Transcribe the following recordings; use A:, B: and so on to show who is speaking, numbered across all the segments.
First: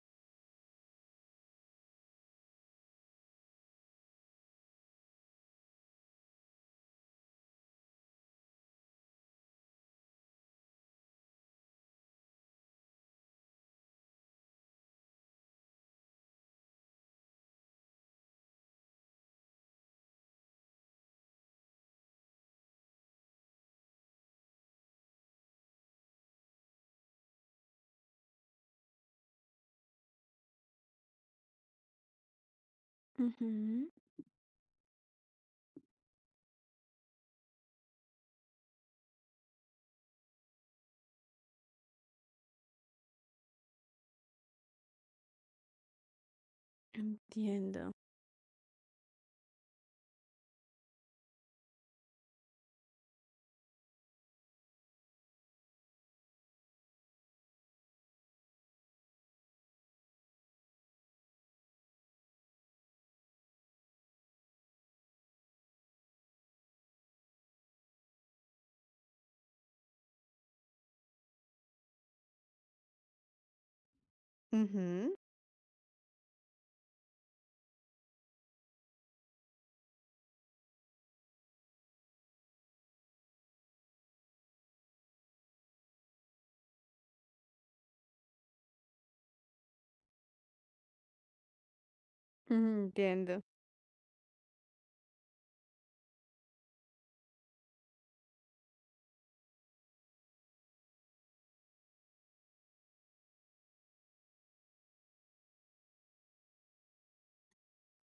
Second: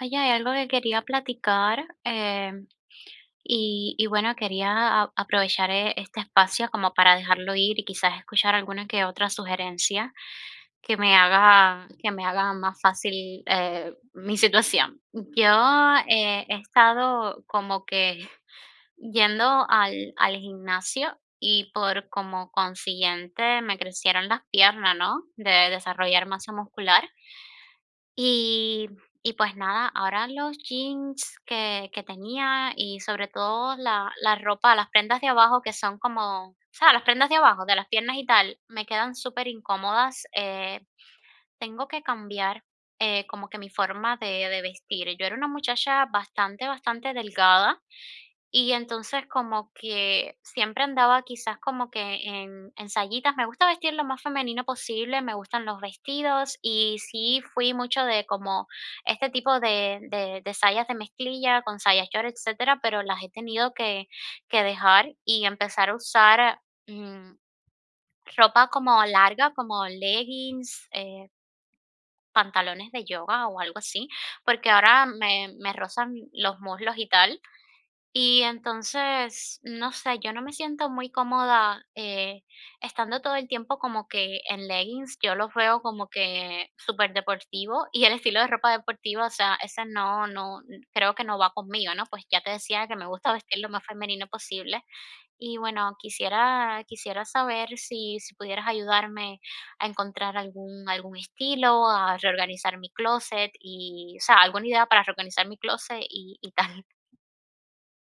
A: Oye, hay algo que quería platicar y bueno, quería aprovechar este espacio como para dejarlo ir y quizás escuchar alguna que otra sugerencia que me haga más fácil mi situación. Yo he estado como que yendo al gimnasio y por como consiguiente me crecieron las piernas, ¿no? De desarrollar masa muscular y pues nada, ahora los jeans que tenía y sobre todo
B: Ujú.
A: la ropa, las prendas de abajo que son como, o sea, las prendas de abajo, de las piernas y tal, me quedan superincómodas, tengo que cambiar, como que mi forma de vestir. Yo era una muchacha bastante, bastante delgada,
B: Entiendo.
A: y entonces como que siempre andaba quizás como que en sayitas. Me gusta vestir lo más femenino posible, me gustan los vestidos y sí fui mucho de como este tipo de sayas de mezclilla con sayas short, etcétera, pero las he tenido que dejar y empezar a usar mm, ropa como larga, como leggings, pantalones de yoga o algo así, porque ahora
B: Ujú,
A: me rozan los muslos y tal y entonces, no sé, yo no me siento muy cómoda estando todo el tiempo como que en leggings, yo los veo como que súper deportivo y el estilo de ropa deportiva, o sea, ese no, no, creo que no va conmigo, ¿no? Pues ya te
B: ujú,
A: decía que me gusta
B: entiendo.
A: vestir lo más femenino posible y bueno, quisiera saber si pudieras ayudarme a encontrar algún estilo, a reorganizar mi closet y, o sea, alguna idea para reorganizar mi closet y tal.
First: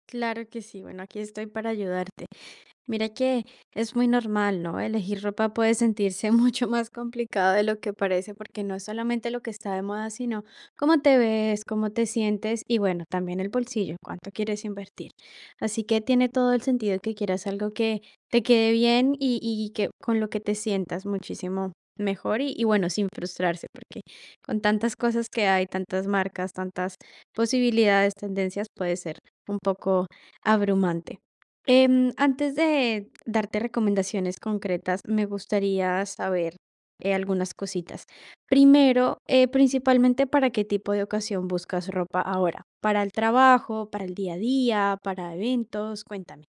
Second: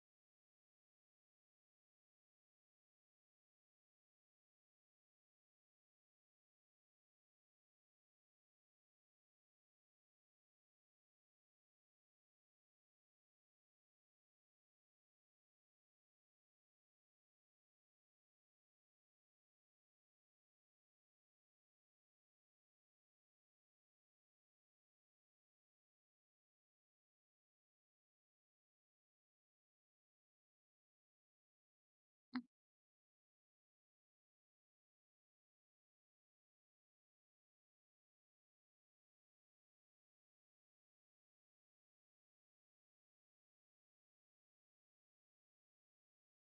B: Claro que sí. Bueno, aquí estoy para ayudarte. Mira que es muy normal, ¿no? Elegir ropa puede sentirse mucho más complicado de lo que parece, porque no es solamente lo que está de moda, sino cómo te ves, cómo te sientes y bueno, también el bolsillo, cuánto quieres invertir. Así que tiene todo el sentido que quieras algo que te quede bien y que con lo que te sientas muchísimo mejor y bueno, sin frustrarse, porque con tantas cosas que hay, tantas marcas, tantas posibilidades, tendencias, puede ser un poco abrumante. Antes de darte recomendaciones concretas, me gustaría saber algunas cositas. Primero, principalmente, ¿para qué tipo de ocasión buscas ropa ahora? ¿Para el trabajo, para el día a día, para eventos? Cuéntame.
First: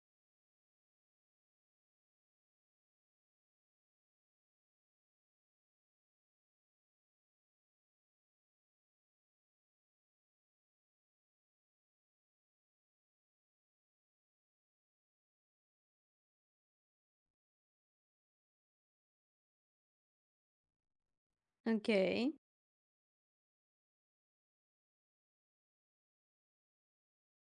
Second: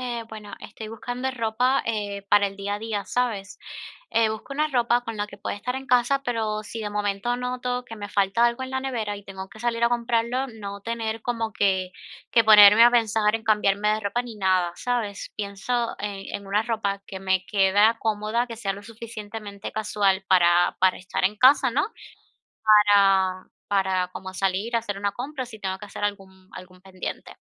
A: Bueno, estoy buscando ropa, para el día a día, ¿sabes? Busco una ropa con la que pueda estar en casa, pero si de momento noto que me falta algo en la nevera y tengo que salir a comprarlo, no tener como que ponerme a pensar en cambiarme de ropa ni nada, ¿sabes? Pienso en una ropa que me queda cómoda, que sea lo suficientemente casual para estar en casa, ¿no?
B: Ok.
A: Para como salir a hacer una compra si tengo que hacer algún pendiente.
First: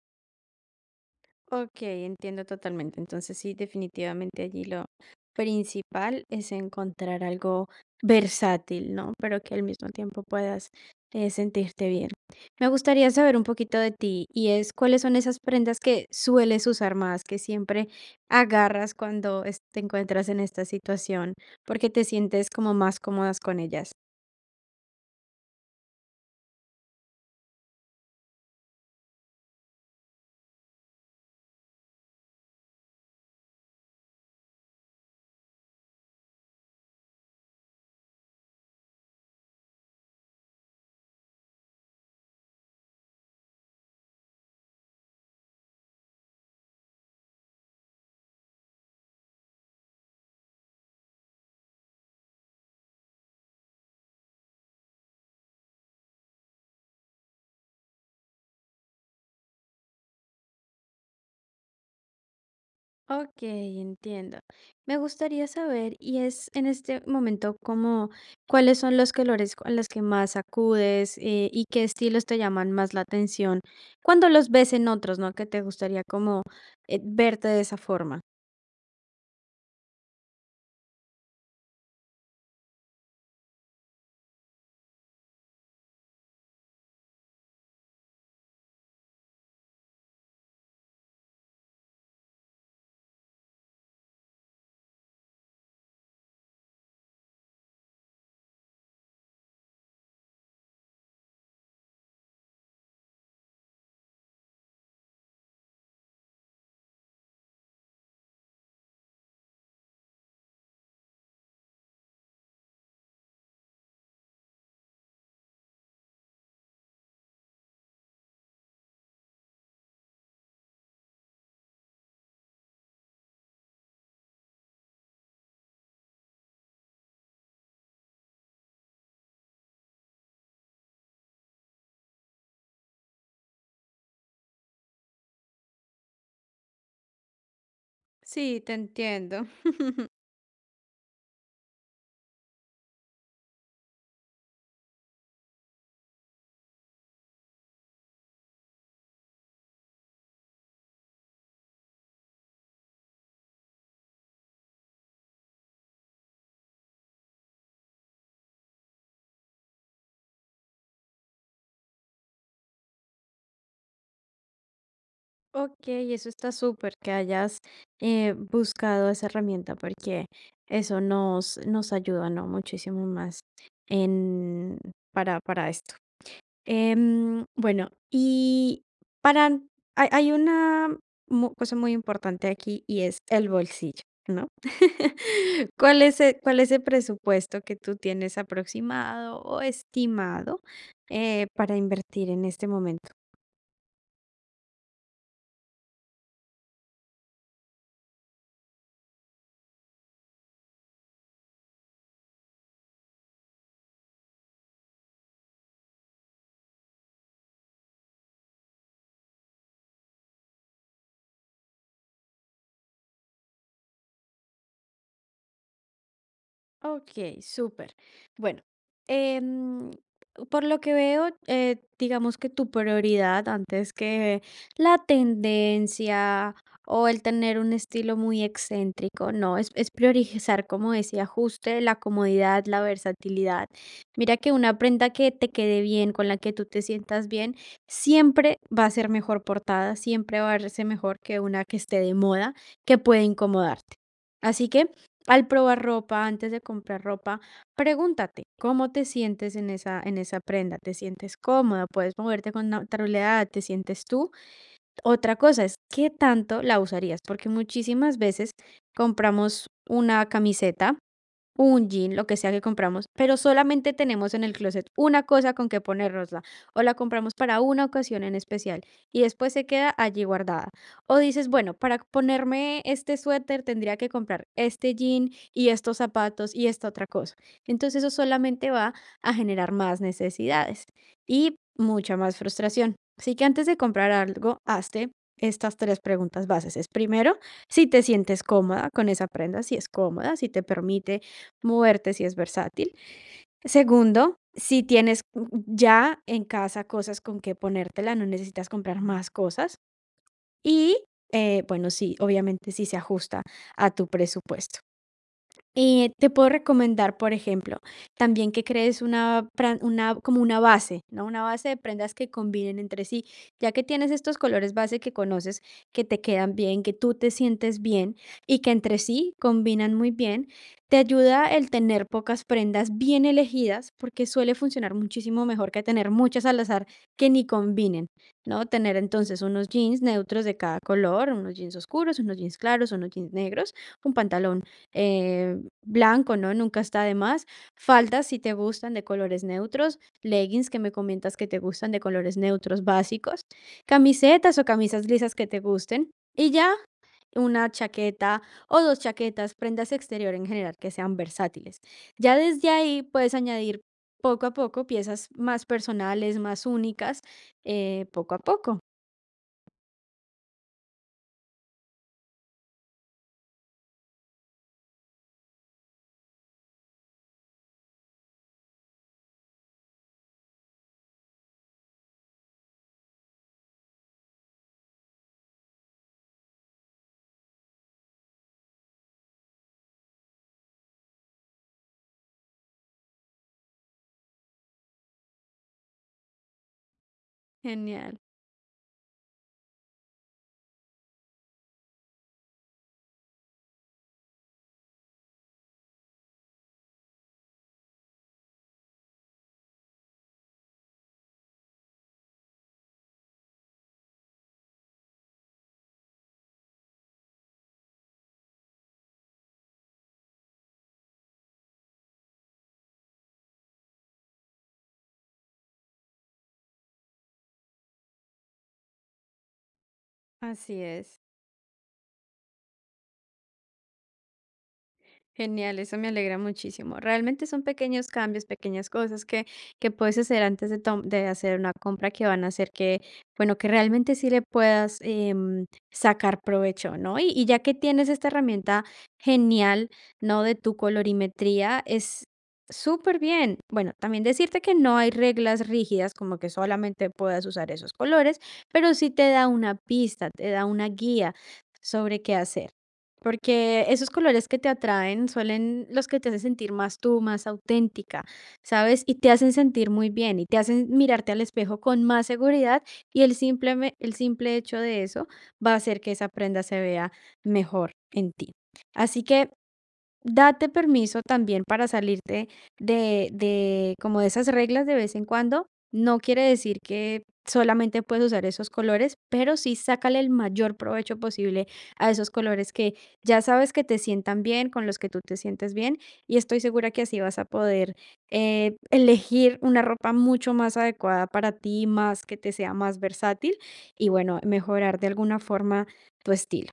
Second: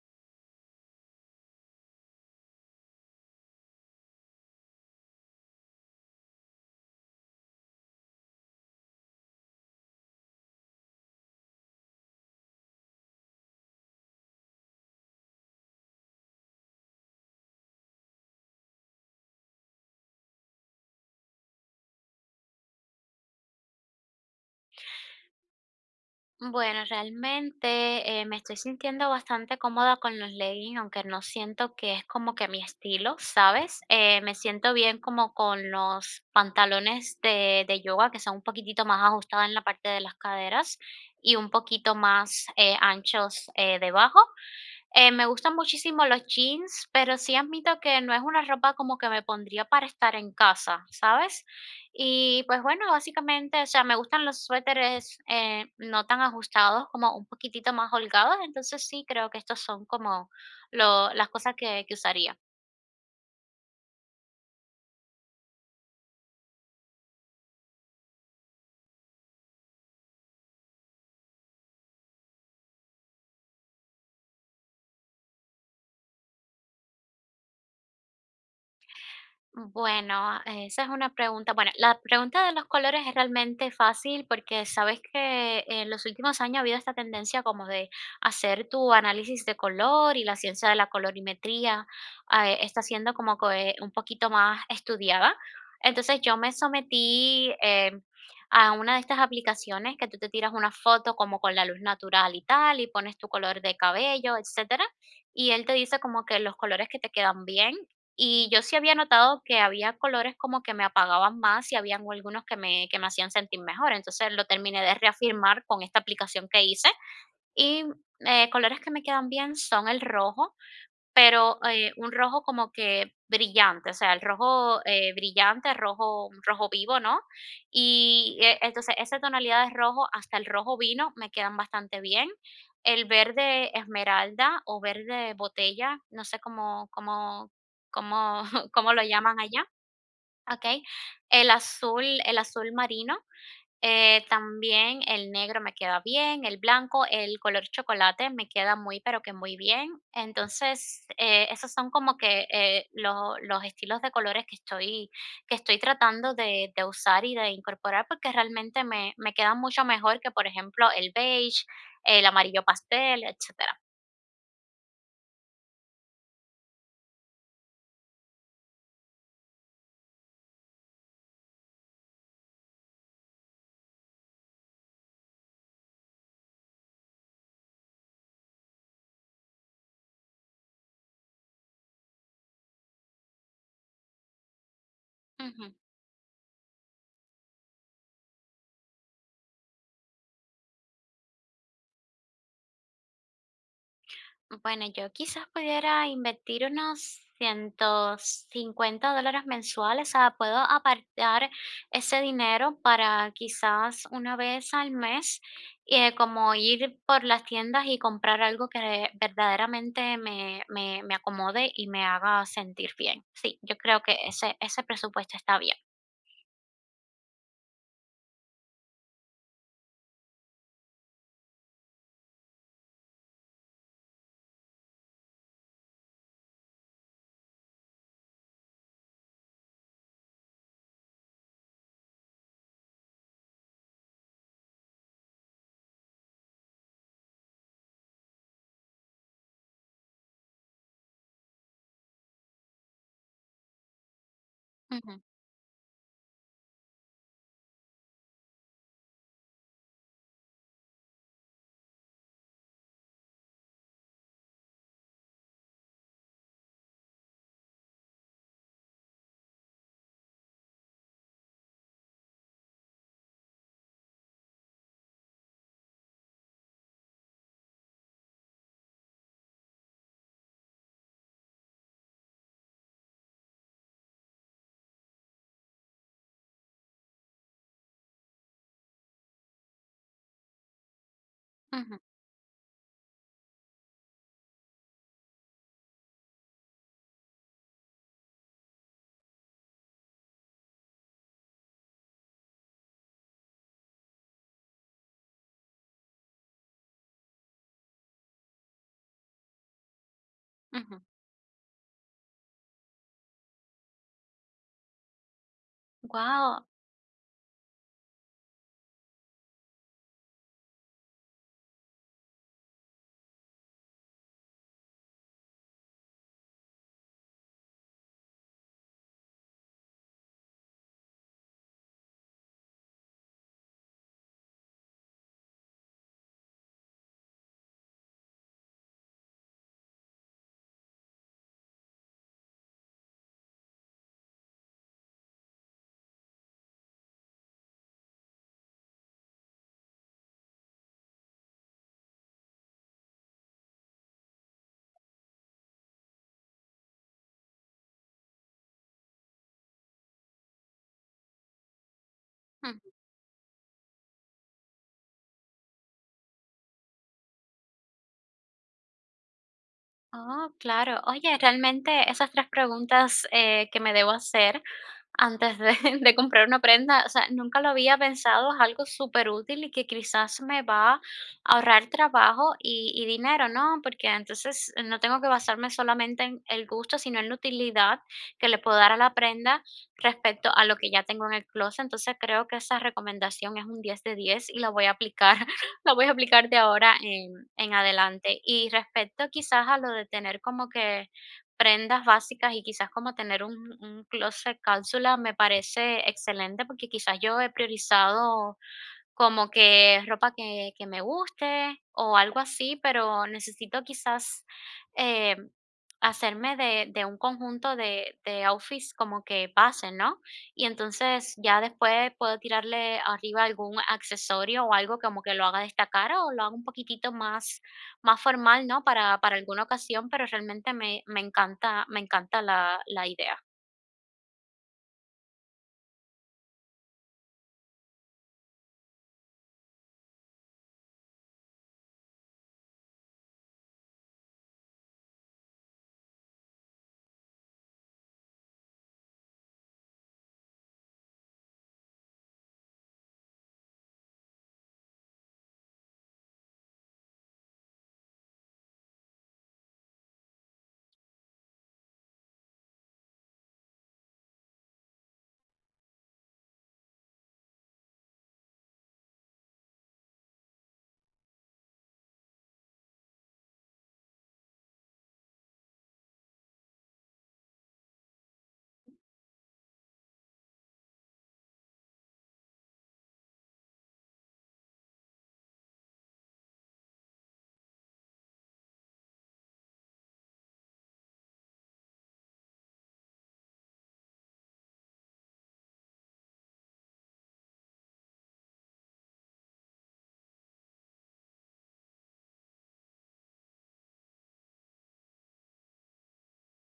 B: Ok, entiendo totalmente. Entonces sí, definitivamente allí lo principal es encontrar algo versátil, ¿no? Pero que al mismo tiempo puedas sentirte bien. Me gustaría saber un poquito de ti y es cuáles son esas prendas que sueles usar más, que siempre agarras cuando te encuentras en esta situación, porque te sientes como más cómodas con ellas.
A: Bueno, realmente me estoy sintiendo bastante cómoda con los leggings, aunque no siento que es como que mi estilo, ¿sabes? Me siento bien como con los pantalones de yoga que son un poquitito más ajustados en la parte de las caderas y un poquito más anchos debajo. Me gustan muchísimo los jeans, pero sí admito que no es una ropa como que me pondría para estar en casa, ¿sabes? Y pues bueno, básicamente, o sea, me gustan los suéteres no tan ajustados, como un poquitito más holgados, entonces sí creo que estos son como las cosas que usaría.
B: Ok, entiendo. Me gustaría saber, y es en este momento como, ¿cuáles son los colores a los que más acudes y qué estilos te llaman más la atención cuando los ves en otros? ¿No? Que te gustaría como verte de esa forma.
A: Bueno, esa es una pregunta. Bueno, la pregunta de los colores es realmente fácil porque sabes que en los últimos años ha habido esta tendencia como de hacer tu análisis de color y la ciencia de la colorimetría está siendo como que un poquito más estudiada. Entonces yo me sometí a una de estas aplicaciones que tú te tiras una foto como con la luz natural y tal y pones tu color de cabello, etcétera y él te dice como que los colores que te quedan bien y yo sí había notado que había colores como que me apagaban más y habían algunos que que me hacían sentir mejor. Entonces lo terminé de reafirmar con esta aplicación que hice. Y colores que me quedan bien son el rojo, pero, un rojo como que brillante, o sea, el rojo, brillante, rojo un rojo vivo, ¿no? Y, entonces, esa tonalidad de rojo hasta el rojo vino me quedan bastante bien. El verde esmeralda o verde botella, no sé cómo
B: Sí, te
A: cómo lo llaman
B: entiendo.
A: allá, ¿ok? El azul marino también el negro me queda bien, el blanco, el color chocolate me queda muy, pero que muy bien. Entonces, esos son como que los estilos de colores que estoy tratando de usar y de incorporar porque realmente me quedan mucho mejor que, por ejemplo, el beige, el amarillo pastel, etcétera.
B: Ok, eso está súper que hayas buscado esa herramienta, porque eso nos, nos ayuda, ¿no? Muchísimo más en, para esto. Bueno, y para hay una cosa muy importante aquí, y es el bolsillo, ¿no?
A: Ujú.
B: ¿Cuál es el presupuesto que tú tienes aproximado o estimado para invertir en este momento?
A: Bueno, yo quizás pudiera invertir unos $150 mensuales, o sea, puedo apartar ese dinero para quizás una vez al mes, como ir por las tiendas y comprar algo que verdaderamente me acomode y me haga sentir bien. Sí, yo creo que ese presupuesto está bien.
B: Ok, súper. Bueno, em, por lo que veo, digamos que tu prioridad antes que la tendencia o el tener un estilo muy excéntrico, no, es, priorizar, como decía, Juste la comodidad, la versatilidad. Mira que una prenda que te quede bien, con la que tú te sientas bien, siempre va a ser mejor portada, siempre va a verse mejor que una que esté de moda, que puede incomodarte. Así que
A: Ujú,
B: al probar ropa, antes de comprar ropa, pregúntate cómo te sientes en esa, prenda. ¿Te sientes cómoda? ¿Puedes moverte con naturalidad? ¿Te sientes tú? Otra cosa es, ¿qué tanto la usarías? Porque muchísimas veces compramos una camiseta, un jean, lo que sea que compramos, pero solamente tenemos en el closet una cosa con que ponernosla, o la compramos para una ocasión en especial y después se queda allí guardada. O dices, bueno, para ponerme este suéter tendría que comprar este jean y estos zapatos y esta otra cosa. Entonces eso solamente va a generar más necesidades y
A: ujú,
B: mucha más frustración. Así que antes de comprar algo, hazte estas tres preguntas bases. Es primero, si te sientes cómoda con esa prenda, si es cómoda, si te permite moverte, si es versátil. Segundo, si tienes ya en casa cosas con que ponértela, no necesitas comprar más cosas. Y,
A: ujú.
B: bueno, sí, obviamente sí se ajusta a tu presupuesto. Te puedo
A: Guau.
B: recomendar, por ejemplo, también que crees una, como una base, ¿no? Una base de prendas que combinen entre sí, ya que tienes estos colores base que conoces, que te quedan bien, que tú te sientes bien y que entre sí combinan muy bien. Te ayuda el tener pocas prendas bien elegidas, porque suele funcionar muchísimo mejor que tener muchas al azar que ni combinen, ¿no? Tener entonces unos jeans neutros de cada color, unos jeans oscuros, unos jeans claros, unos jeans negros, un pantalón eh, blanco, ¿no? Nunca está de más. Faldas, si te gustan, de colores neutros. Leggings, que me comentas que te gustan, de colores neutros básicos. Camisetas o camisas lisas que te gusten. Y ya una chaqueta o dos chaquetas, prendas exterior en general que sean versátiles. Ya desde
A: Mm.
B: ahí puedes añadir poco a poco piezas más personales, más únicas, poco a poco.
A: Oh, claro. Oye, realmente esas tres preguntas que me debo hacer antes de de comprar una prenda, o sea, nunca lo había pensado, es algo súper útil y que quizás me va a ahorrar trabajo y dinero, ¿no? Porque entonces no tengo que basarme solamente en el gusto, sino en la utilidad que le puedo dar a la prenda respecto a lo que ya tengo en el closet. Entonces creo que esa recomendación es un 10 de 10 y la voy a aplicar, la voy a aplicar de ahora en
B: Genial,
A: adelante. Y respecto quizás a lo de tener como que prendas básicas y quizás como tener un closet cápsula me parece excelente, porque quizás yo he priorizado como que ropa que me guste o algo así, pero necesito quizás, eh, hacerme de un conjunto de outfits como que pasen, ¿no? Y entonces ya después puedo tirarle arriba algún accesorio o algo como que lo haga destacar o lo haga un poquitito más formal, ¿no? Para alguna ocasión, pero realmente
B: así es.
A: me encanta la idea.
B: Genial, eso me alegra muchísimo. Realmente son pequeños cambios, pequeñas cosas que puedes hacer antes de hacer una compra que van a hacer que, bueno, que realmente sí le puedas sacar provecho, ¿no? Y ya que tienes esta herramienta genial, ¿no? De tu colorimetría, es súper bien. Bueno, también decirte que no hay reglas rígidas, como que solamente puedas usar esos colores, pero sí te da una pista, te da una guía sobre qué hacer. Porque esos colores que te atraen suelen los que te hacen sentir más tú, más auténtica, ¿sabes? Y te hacen sentir muy bien y te hacen mirarte al espejo con más seguridad, y el simple hecho de eso va a hacer que esa prenda se vea mejor en ti. Así que date permiso también para salirte de como de esas reglas de vez en cuando. No quiere decir que solamente puedes usar esos colores, pero sí sácale el mayor provecho posible a esos colores que ya sabes que te sientan bien, con los que tú te sientes bien, y estoy segura que así vas a poder, elegir una ropa mucho más adecuada para ti, más que te sea más versátil y, bueno, mejorar de alguna forma tu estilo.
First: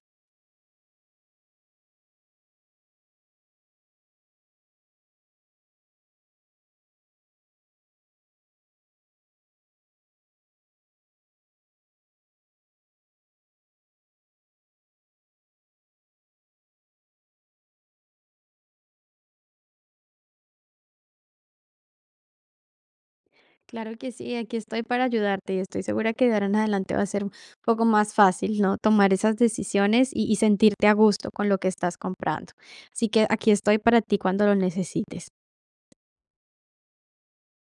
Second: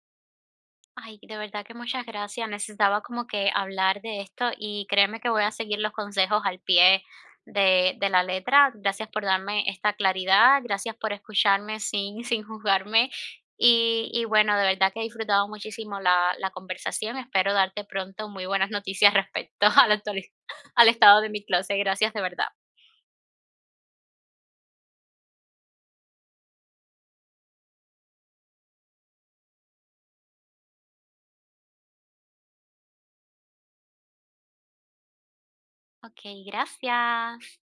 A: Ay, de verdad que muchas gracias. Necesitaba como que hablar de esto y créeme que voy a seguir los consejos al pie de la letra. Gracias por darme esta claridad, gracias por escucharme sin, sin juzgarme. Y bueno, de verdad que he disfrutado muchísimo la conversación. Espero darte pronto muy buenas noticias respecto al, al estado de mi closet. Gracias de verdad.
B: Claro que sí, aquí estoy para ayudarte y estoy segura que de ahora en adelante va a ser un poco más fácil, ¿no? Tomar esas decisiones y sentirte a gusto con lo que estás comprando. Así que aquí estoy para ti cuando lo necesites.
A: Ok, gracias.